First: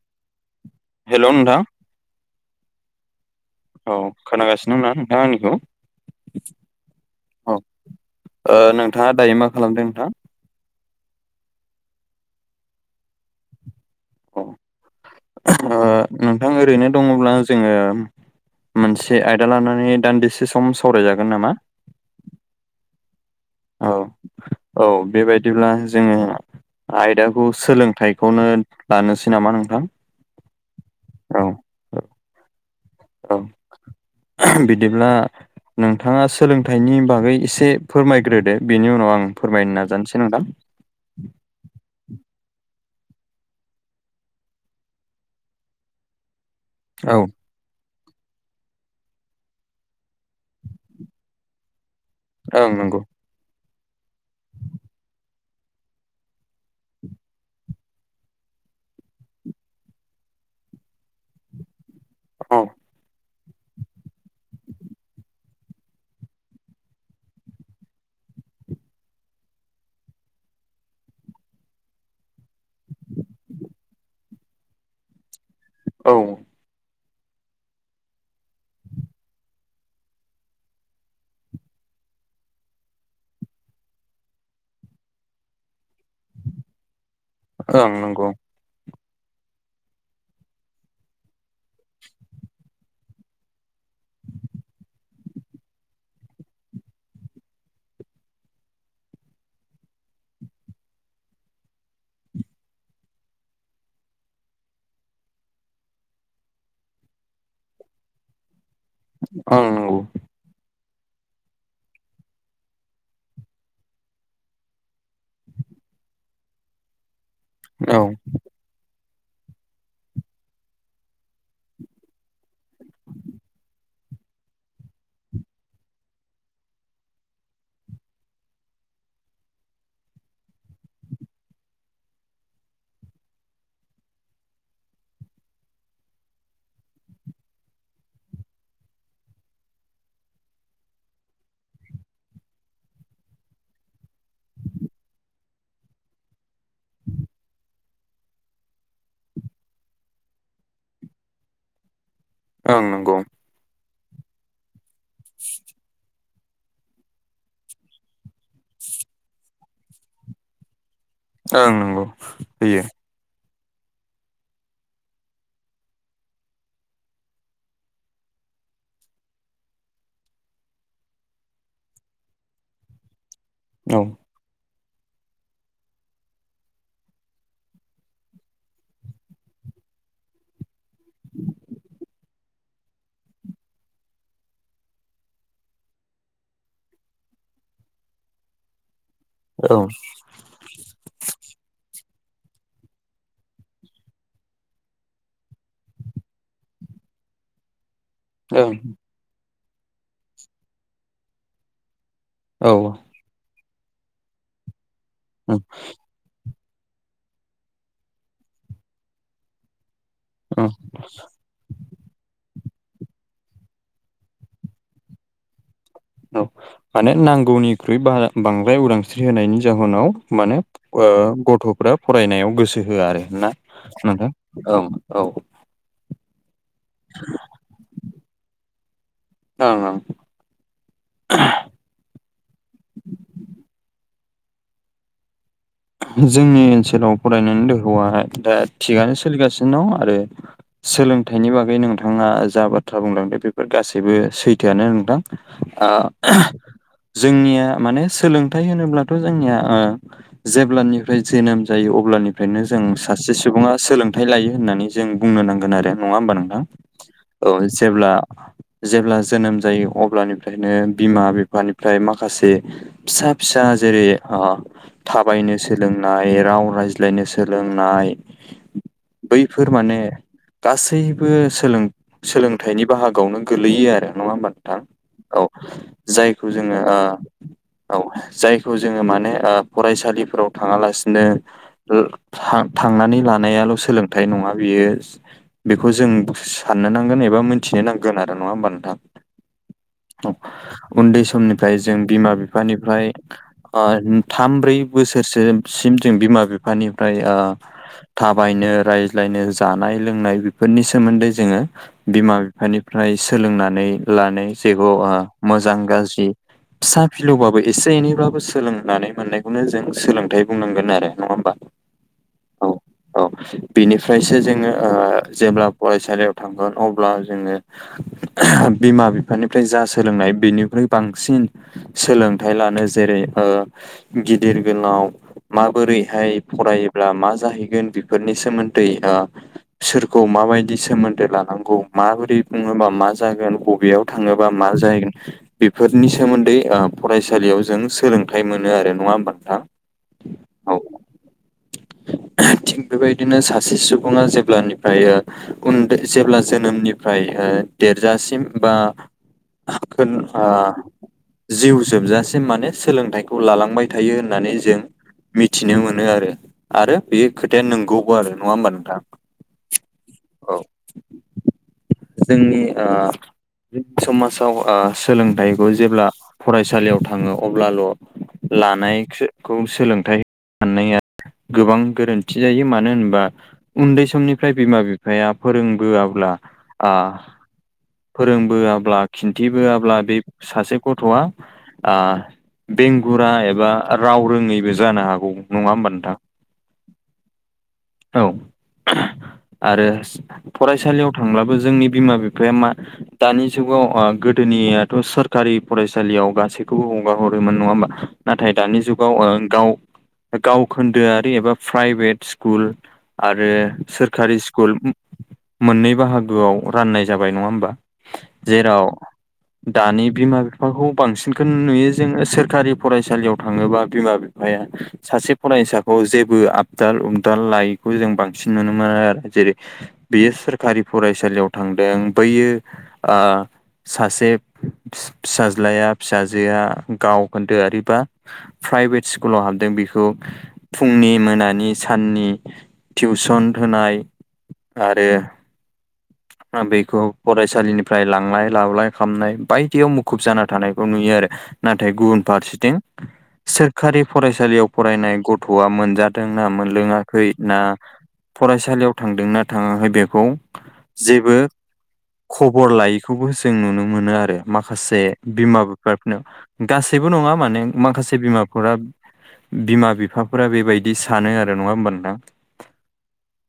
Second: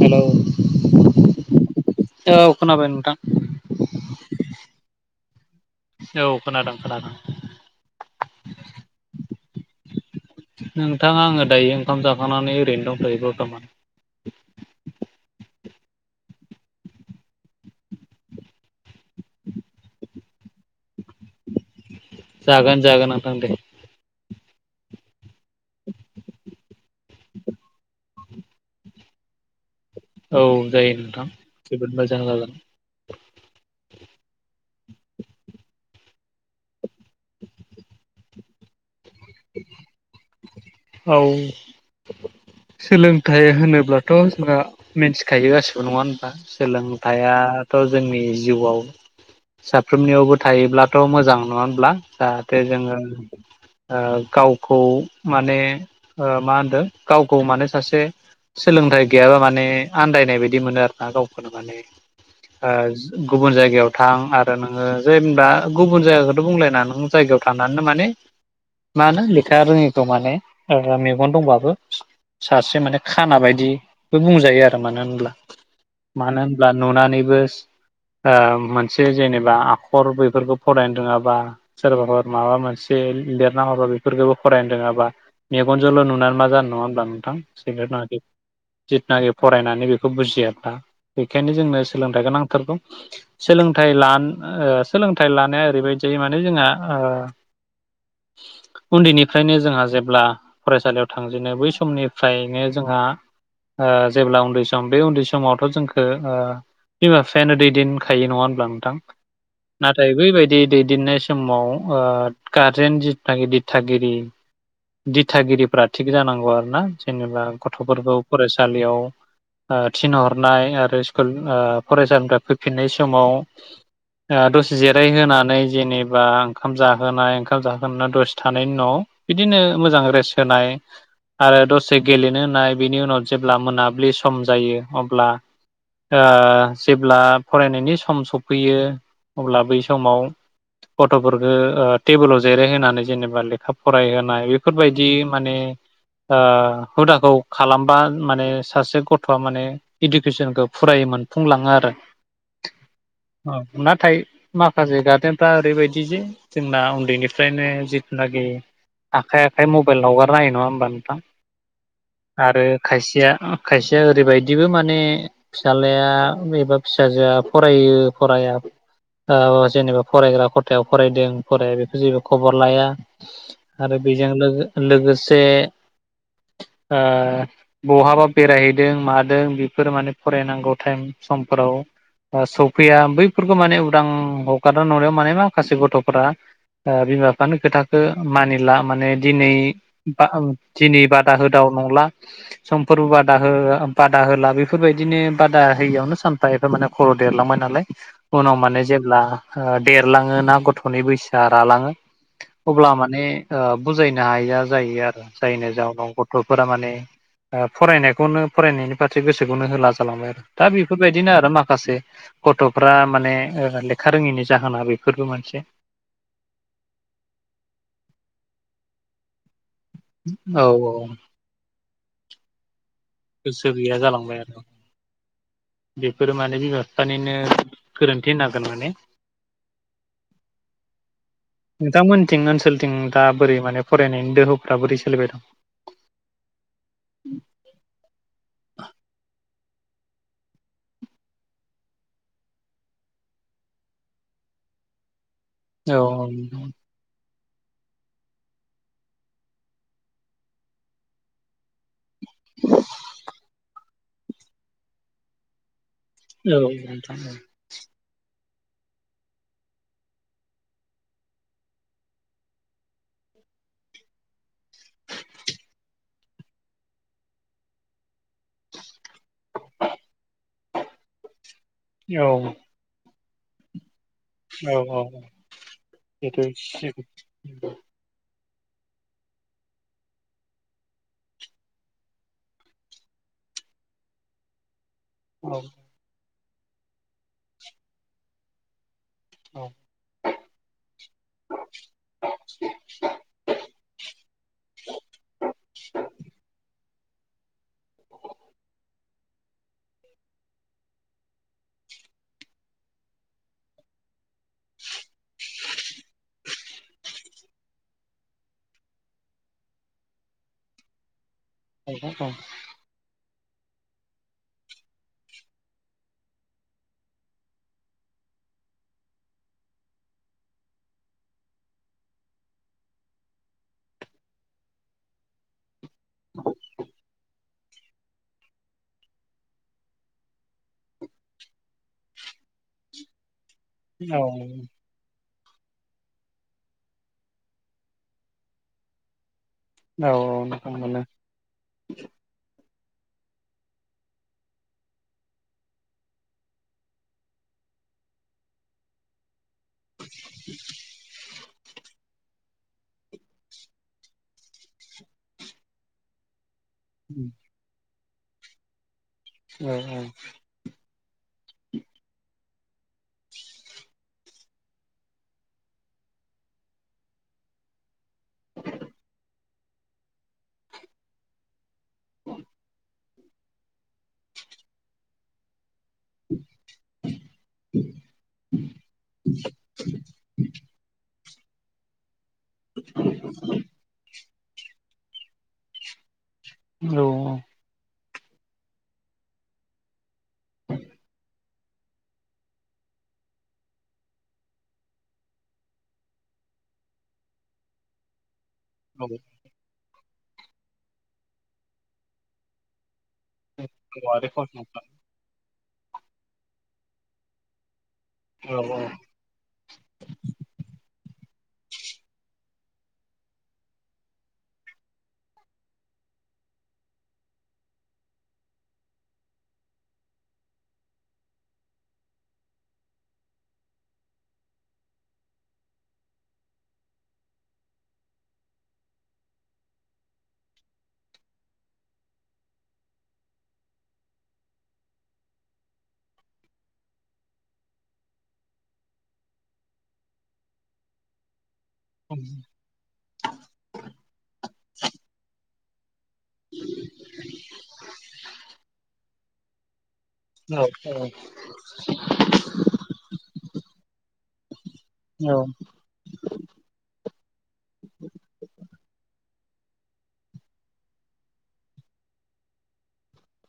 Hello हेल' नोंथां। औ खोनाबाय नोंथां। औ खोनागासिनो दंना नोंथां आंनिखौ? औ खोनादों खोनादों औ ओ नोंथाङा दायो मा खालामदों नोंथां। नोंथां आङो दायो ओंखाम जाखांनानै ओरैनो दंथ'यो बर्थमान। अ'ओ नोंथां ओरैनो दङब्ला जोङो मोनसे आयदा लानानै दान्दिसे सम सावरायजागोन नामा? जागोन जागोन नोंथां दे। औ औ बेबायदिब्ला जोङो आयदाखौ सोलोंथाइखौनो लानोसै नामा नोंथां? औ जायो नोंथां औ जोबोद मोजां जागोन। औ बिदिब्ला नों नोंथाङा सोलोंथाइनि बागै एसे फोरमायग्रोदो बेनि उनाव आं फोरमायनो नाजानोसै नोंथां। औ। सोलोंथाइ होनोब्लाथ' जोंहा मिथिखायो गासिबो नङा होनबा? औ सोलोंथाइया थ' जोंनि जिउआव साफ्रोमनियावबो थायोब्लाथ' मोजां नङा होनब्ला? जाहाथे ओं जोङो नंगौ गावखौ माने ओ मा होनदों गावखौ माने सासे सोलोंथाइ गैयाबा माने आन्दायनाय बायदि मोनो आरोना गावखौनो माने औ ओ गुबुन जायगायाव थां आरो नोङो जेनेबा गुबुन जायगाखौथ' बुंलायना नों जायगायाव थानानैनो माने मा होनो लेखा रोङैखौ माने ओ मेगन दंबाबो सासे माने खाना बायदिबो बुंजायो आरो मानो होनब्ला औ मानो होनब्ला नुनानैबो ओ मोनसे जेनेबा आखर बेैफोरखौ फरायनो रोङाबा सोरबाफोर माबा मोनसे लिरना हरबा बेफोरखौबो फरायनो रोङाबा मेगनजोंल' नुनानै मा जानो नङा होनोमब्ला नोंथां ओं सिग्रेट नाखै। नंगौ जिथुनाखि फरायनानै बेखौ बुजिया दा बेखायनो जोंनो सोलोंथाइ गोनांथारगौ। सोलोंथाइ लान ओ सोलोंथाइ लानो ओरैबायदि जायो माने जोंहा ओ उन्दैनिफ्रायनो जोंहा जेब्ला फरायसालियाव थांजेनो बै समनिफ्रायनो जोंहा ओ जेब्ला उन्दै सम बे उन्दै समावथ' जोंखो ओ बिमा बिफायानो दैदेनखायो नङा होनब्ला नोंथां ओं नंगौ नाथाय बैबायदि दैदेननाय समाव ओ गारजेन जिथागि दिथागिरि दिथागिरिफ्रा थिग जानांगौ आरो ना जेनेबा औ गथ'फोरखौ फरायसालियाव ओ थिनहरनाय आरो स्कुल ओ फरायसालिनिफ्राय फैफिननाय समाव ओ दसे जिरायहोनानै जेनेबा ओंखाम जाहोनाय ओंखाम जाहोना दसे थानायनि उनाव बिदिनो मोजां रेस होनाय आरो दसे गेलेनो होननाय बिनि उनाव जेब्ला मोनाब्लि सम जायो अब्ला ओ जेब्ला फरायनायनि सम सफैयो अब्ला बै समाव गथ'फोरखौ ओ टेबोलाव जिरायहोनानै जेनेबा लेखा फरायहोनाय बेफोरबायदि माने हुदाखौ खालामबा माने सासे गथ'आ माने इडुकेसनखौ फुरायै मोनफुंलाङो आरो। ओं नंगौ औ नाथाय माखासे गार्जेनफ्रा ओरैबायदि जे जोंना उन्दैनिफ्रायनो जि नागि आखाइ आखाइ मबाइल हगारना हायो नङा होमबा नोंथां? ओं नंगौ आरो होयो खायसेया खायसेया ओरैबायदिबो माने फिसाज्लाया एबा फिसाजोआ फरायो फराया ओ जेनेबा फरायग्रा खथायाव फरायदों फराया बेखौ जेबो खबर लाया। औ आरो बेजों लोगो लोगोसे ओ बहाबा बेरायहैदों मादों बेफोर माने फरायनांगौ थाएम समफोराव ओ स फैया बैफोरखौ माने उदां हगारना नुनायाव माने माखासे गथ'फोरा ओ बिमा बिफानि खोथाखो मानिला माने दिनै औ ओं बा दिनै बादा होदाव नंला समफोरबो बादा हो बादा होला बेफोरबायदिनो बादा होयियावनो सान सानफा एफा माने खर' देरलांबाय नालाय उनाव माने जेब्ला ओ देरलाङो ना गथ'फोरनि बैसोआ रालाङो औ अब्ला माने ओ बुजायनो हाया जायो आरो जायनि जाउनाव गथ' थ'फोरा माने ओ फरायनायखौनो फरायनायनि फारसे गोसोखौनो होला खालामो औ दा बेफोरबायदिनो आरो माखासे गथ'फ्रा माने ओ लेख खा रोङैनि जाहोना बेफोरबो मोनसे औ माने नांगौनिख्रुइ बा बांद्राय उदांस्रि होनायनि जाहोनाव माने औ औ ओ गथ'फ्रा फरायनायाव गोसो होआ आरो। ना गोसो गैया नोंथां जालांबाय आरो औ औ ओं बेफोरो माने बिमा बिफानिनो गोरोन्थि होननांगोन माने औ औ। नोंथांमोनथिं ओनसोलथिं दा बोरै माने फरायनायनि दोहौफ्रा बोरै सोलिबाय दं? जोंनि ओनसोलाव फरायनायनि दोहौआ दा थिगानो सोलिगासिनो दं, आरो सोलोंथाइनि बागै नोंथाङा जा बाथ्रा बुंलांदो बेफोर गासैबो सैथोआनो नोंथां। आ औ जोंनिया माने सोलोंथाइ होनोब्लाथ' जों ओ जेब्लानिफ्राय जोनोम जायो अब्लानिफ्रायनो जों सासे सुबुङा सोलों हाथाय लायो होननानै जों बुंनो नांगोन आरो नङा होमबा औ नोंथां औ जेब्ला जेब्ला जोनोम जायो अब्लानिफ्रायनो बिमा बिफानिफ्राय माखासे फिसा फिसा जेरै ओ थाबायनो सोलोंनाय राव रायज्लायनो सोलोंनाय बैफोर माने गासैबो सोलों औ औ सोलोंथाइनि बाहागोआवनो गोलैयो आरो नङा होमबा नोंथां औ बेथ' औ जायखौ जोङो ओ औ जायखौ जोङो माने ओ फरायसालिफोराव थाङालासिनो ओ थां थांनानै लानायाल' सोलोंथाइ नङा बेयो। बेखौ जों साननो नांगोन एबा मिथिनो नांगोन आरो, नङा होमबा नोंथां? [unintelligible] उन्दै समनिफ्राय जों बिमा बिफानिफ्राय अ थाम ब्रै बोसोरसोसिम जों बिमा बिफानिफ्राय ओ थाबायनो राय रायलायनो जानाय लोंनाय बेफोरनि सोमोन्दै जोंङो बिमा बिफानिफ्राय सोलोंनानै लानो जेखौ अ मोजां गाज्रि फिसा फिलौबाबो एसे एनैब्लाबबो सोलोंनानै मोननायखौनो जों सोलोंथाइ बुंनांगोन आरो नंङा होमबा? [unintelligible] औ औ। बिनिफ्रायसो जोंङो ओ जेब्ला फरायसालियाव थांगोन अब्ला जोंङो बिमा बिफानिफ्राय जा सोलोंनाय बेनिफ्राय बांसिन सोलोंथाइ लानो जेरै ओ गिदिर गोलाव माबोरैहाय फरायोब्ला मा जाहैगोन बेफोरनि सोमोन्दै सोरखौ माबायदि सोमोन्दो लानांगौ माबोरै बुंङोबा मा जागोन? बेयाव औ थांङोबा मा जाहैगोन बेफोरनि सोमोन्दै फरायसालियाव जों सोलोंथ थाइ मोनो आरो नंङा होमबा नोंथां? औ-औ नोंगौ औ मोनो। थिग बेबायदिनो सासे सुबुंङा जेब्लानिफ्राय ओ उन्दै जेब्ला जोनोमनिफ्राय ओ देरजासिम बा होन आ जिउ जोबजासिम माने सोलोंथाइखौ खौ लालांबाय थायो होननानै जों मिथिनो मोनो आरो। बे औ खो दे नोंगौबो आरो नंङा होमबा नोंथां? [unintelligible] औ जोंनि ओ जोंनि समाजाव ओ सोलोंथाइखौ जेब्ला फरायसालियाव थांङो अब्लाल लानायखो सोलोंथाइ मोनाननाया गोबां गोरोन्थि जायो मानो होनबा उन्दै समनिफ्राय बिमा बिफाया फोरोंबोआब्ला ओ फोरोंबोआब्ला खिन्थिबोआब्ला बे सासे गथआ ओ बेंगुरा एबा राव रोङैबो जानो हागौ नंङा होमबा नोंथां? [unintelligible] औ आरो फरायसालियाव थांब्लाबो जोंनि बिमा बिफाया मा दानि जुगाव ओ गोदोनियाथ सोरखारि फरायसालियाव गासैखौबो हगार हर बोमोन नंङा होनबा नाथाय दानि जुगाव ओ गाव गावखोन्दोआरि एबा प्राइभेट स्कुल आरो सोरखारि स्कुल मोननै बाहागोआव राननाय जाबाय नंङा होमबा जेराव दानि बिमा बिफाखौ बांसिनखौनो नुयो जोंङो सोरखारि फरायसालियाव थांङोबा बिमा बिफाया सासे फरायसाखौ जेबो आदाल उबदाल लायैखौ जों बांसिन नुनो मोनो आरो जेरै बेयो सोरखारि फरायसालियाव थांदों बैयो ओ सासे फि फिसाज्लाया फिसाजोआ गावखोन्दो आरि बा प्राइभेट स्कुलाव हाबदों बेखौ फुंनि मोनानि साननि टिउसन होनाय आरो बेखौ फरायसालिनिफ्राय लांलाय लाबोलाय खालामनाय बायदियाव मुखुब जाना थानायखौ नुयो आरो। नाथाय गुबुन फारसेथिं सोर सोरखारि फरायसालियाव फरायनाय गथआ मोनजादों ना मोनलोङाखै ना फरायसालियाव थांदोंना थांङाखै बे खौ जेबो खबर लायैखौबो जों नुनो मोनो आरो। माखासे बिमा बिफाफोरनो गासैबो नंङा माने माखासे बिमाफोरा बिमा बिफाफोरा बेबायदि सानो आरो नंङा होनबा नोंथां?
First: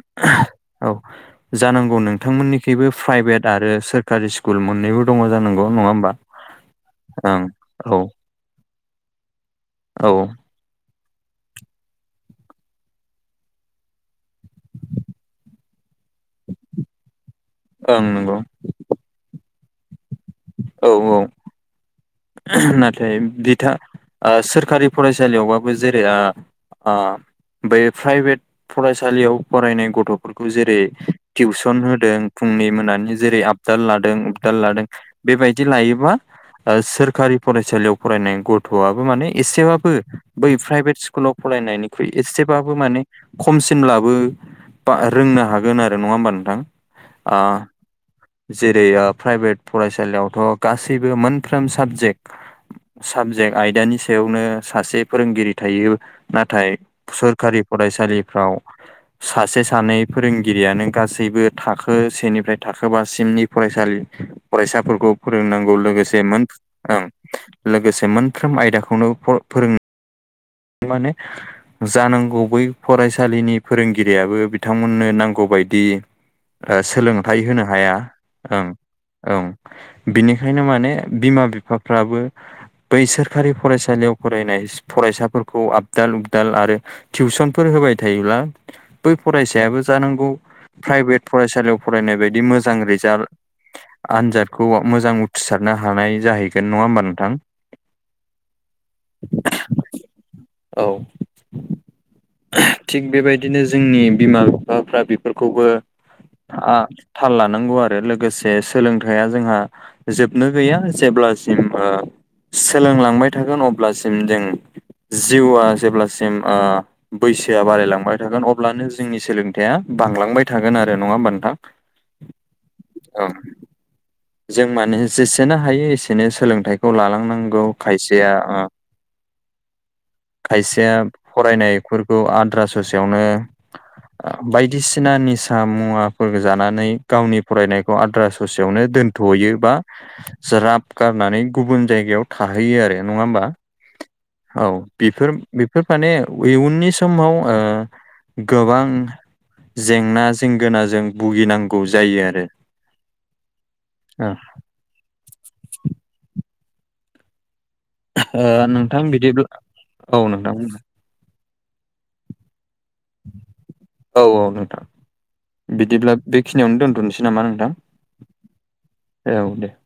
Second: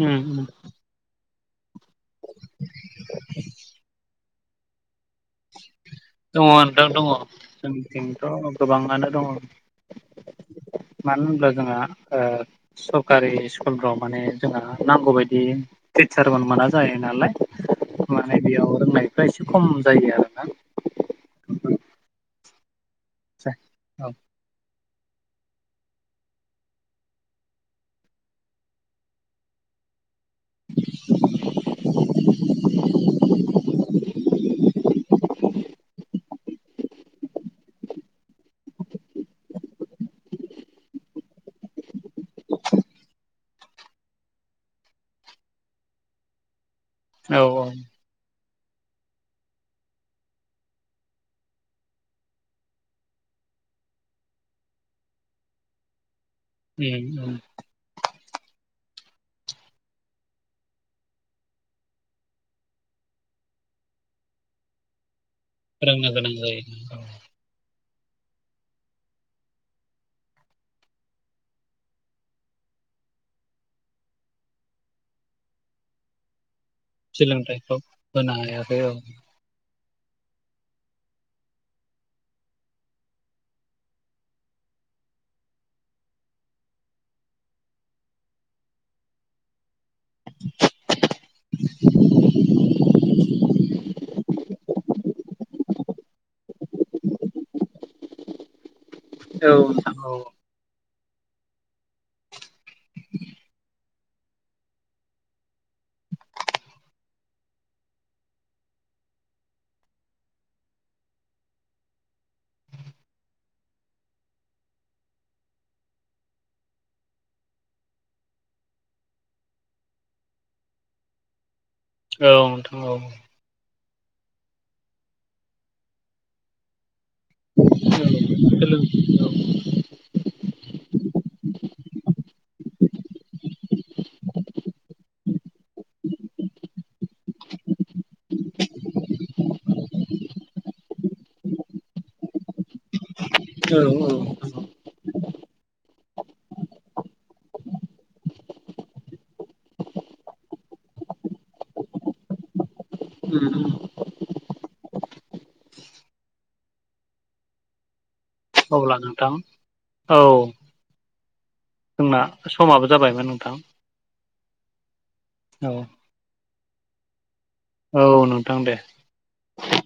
उम उम। औ। जानांगौ नोंथांमोननिखैबो प्राइभेट आरो सोरखारि स्कुल मोननैबो दङ जानांगौ नङा होमबा? दङ नोंथां दं ओं औ जोंनिथिंथ' गोबाङानो दङ। औ मानो होनबा जोंहा ओ सरकारि स्कुलफ्राव माने जोंहा नांगौबायदि टिचारमोन मोना जायो नालाय ओं नंगौ माने बेयाव रोंनायफ्रा एसे खम जायो आरोना। औ औ। [unintelligible] नाथाय बिथा औ सोरखारि ओ फरायसालियावबाबो जेरै‌ आ‌ आ बै प्राइभेट फरायसालियाव फरायनाय गथ' जेरै टिउसन होदों फुंनि मोनानि जेरै आबदाल लादों उपदाल लादों बेबायदि लायोबा ओ सोरखारि फरायसालियाव फरायनाय गथ'आबो माने एसेबाबो बै प्राइभेट सु कुलआव फरायनायनिख्रुइ एसेबाबो माने खमसिनब्लाबो बा रोंनो हागोन आरो नङा होमबा नोंथां? ओ औ जेरै प्राइभेट फरायसालियावथ' गासैबो मोन फ्रोम साबजेक्ट साबजेक्ट आयदानि सायावनो सासे फोरोंगिरि थायो नाथाय उम सोरखारि फरायसालिफ्राव सासे सानै फोरोंगिरियानो गासैबो थाखो सेनिफ्राय थाखो बासिमनि फरायसालि फरायसाफोरखौ फोरोंनांगौ लोगोसे फोरोंनो गोनां जायो औ ओम लोगोसे मोनफ्रोम आयदाखौनो फ फोरों माने जानांगौ बै फरायसालिनि फोरोंगिरियाबो बिथांमोननो नांगौबायदि ओ सोलोंथाइ होनो सोलोंथाइखौ हाया होनो ओं हायाखै औ ओं। बिनिखायनो माने बिमा बिफाफ्राबो बै सोरखारि फरायसालियाव फरायनाय फरायसाफोर खौ आबदाल उपदाल आरो टिउसनफोर होबाय थायोब्ला बै फरायसायाबो जानांगौ प्राइभेट फरायसालियाव फरायनाय बायदि मोजां रिजाल्ट आनजादखौ मोजां उ सारनो हानाय जाहैगोन नङा होमबा नोंथां। औ नोंथां औ। औ। थिग बेबायदिनो जोंनि बिमा - बिफाफ्रा बेफोरखौबो ओ‌ थाल लानांगौ आरो लोगोसे सोलोंथाइा जोंहा जोबनो गैया जेब्लासिम ओ सोलोंलांबाय थागोन अब्लासिम जों जिउआ जेब्लासिम ओ बैसोआ बारायलांबाय थागोन अब्लानो जोंनि सोलोंथाइया बांलांबाय थागोन आरो नङा होमबा नोंथां। औ [inaudible] औ नोंथां औ। जों माने जेसेनो हायो एसेनो सोलोंथाइखौ लालांनां नांगौ खायसेया ओ सोलों खायसेआ‌ फरायनायफोरखौ आद्रा ससेयावनो ओ बायदिसिना निसा मुवाफोर जानानै गावनि फरायनायखौ आद्रा ससेयावनो दोन थयो बा ज्राब गारनानै गुबुन जायगायाव थाहैयो आरो। नङा होमबा औ औ। उम बेफोर बेफोर माने इयुननि समाव ओ गोबां जेंना जेंगोनाजों भुगिनांगौ जायो आरो [unintelligible] ओ नोंथां बिदिब्ला औ नोंथां जोंना समाबो जाबायमोन नोंथां। औ - औ नोंथां औ बिदिब्ला बेखिनियावनो दोनथ'नोसै नामा नोंथां। औ नोंथां दे। औ दे।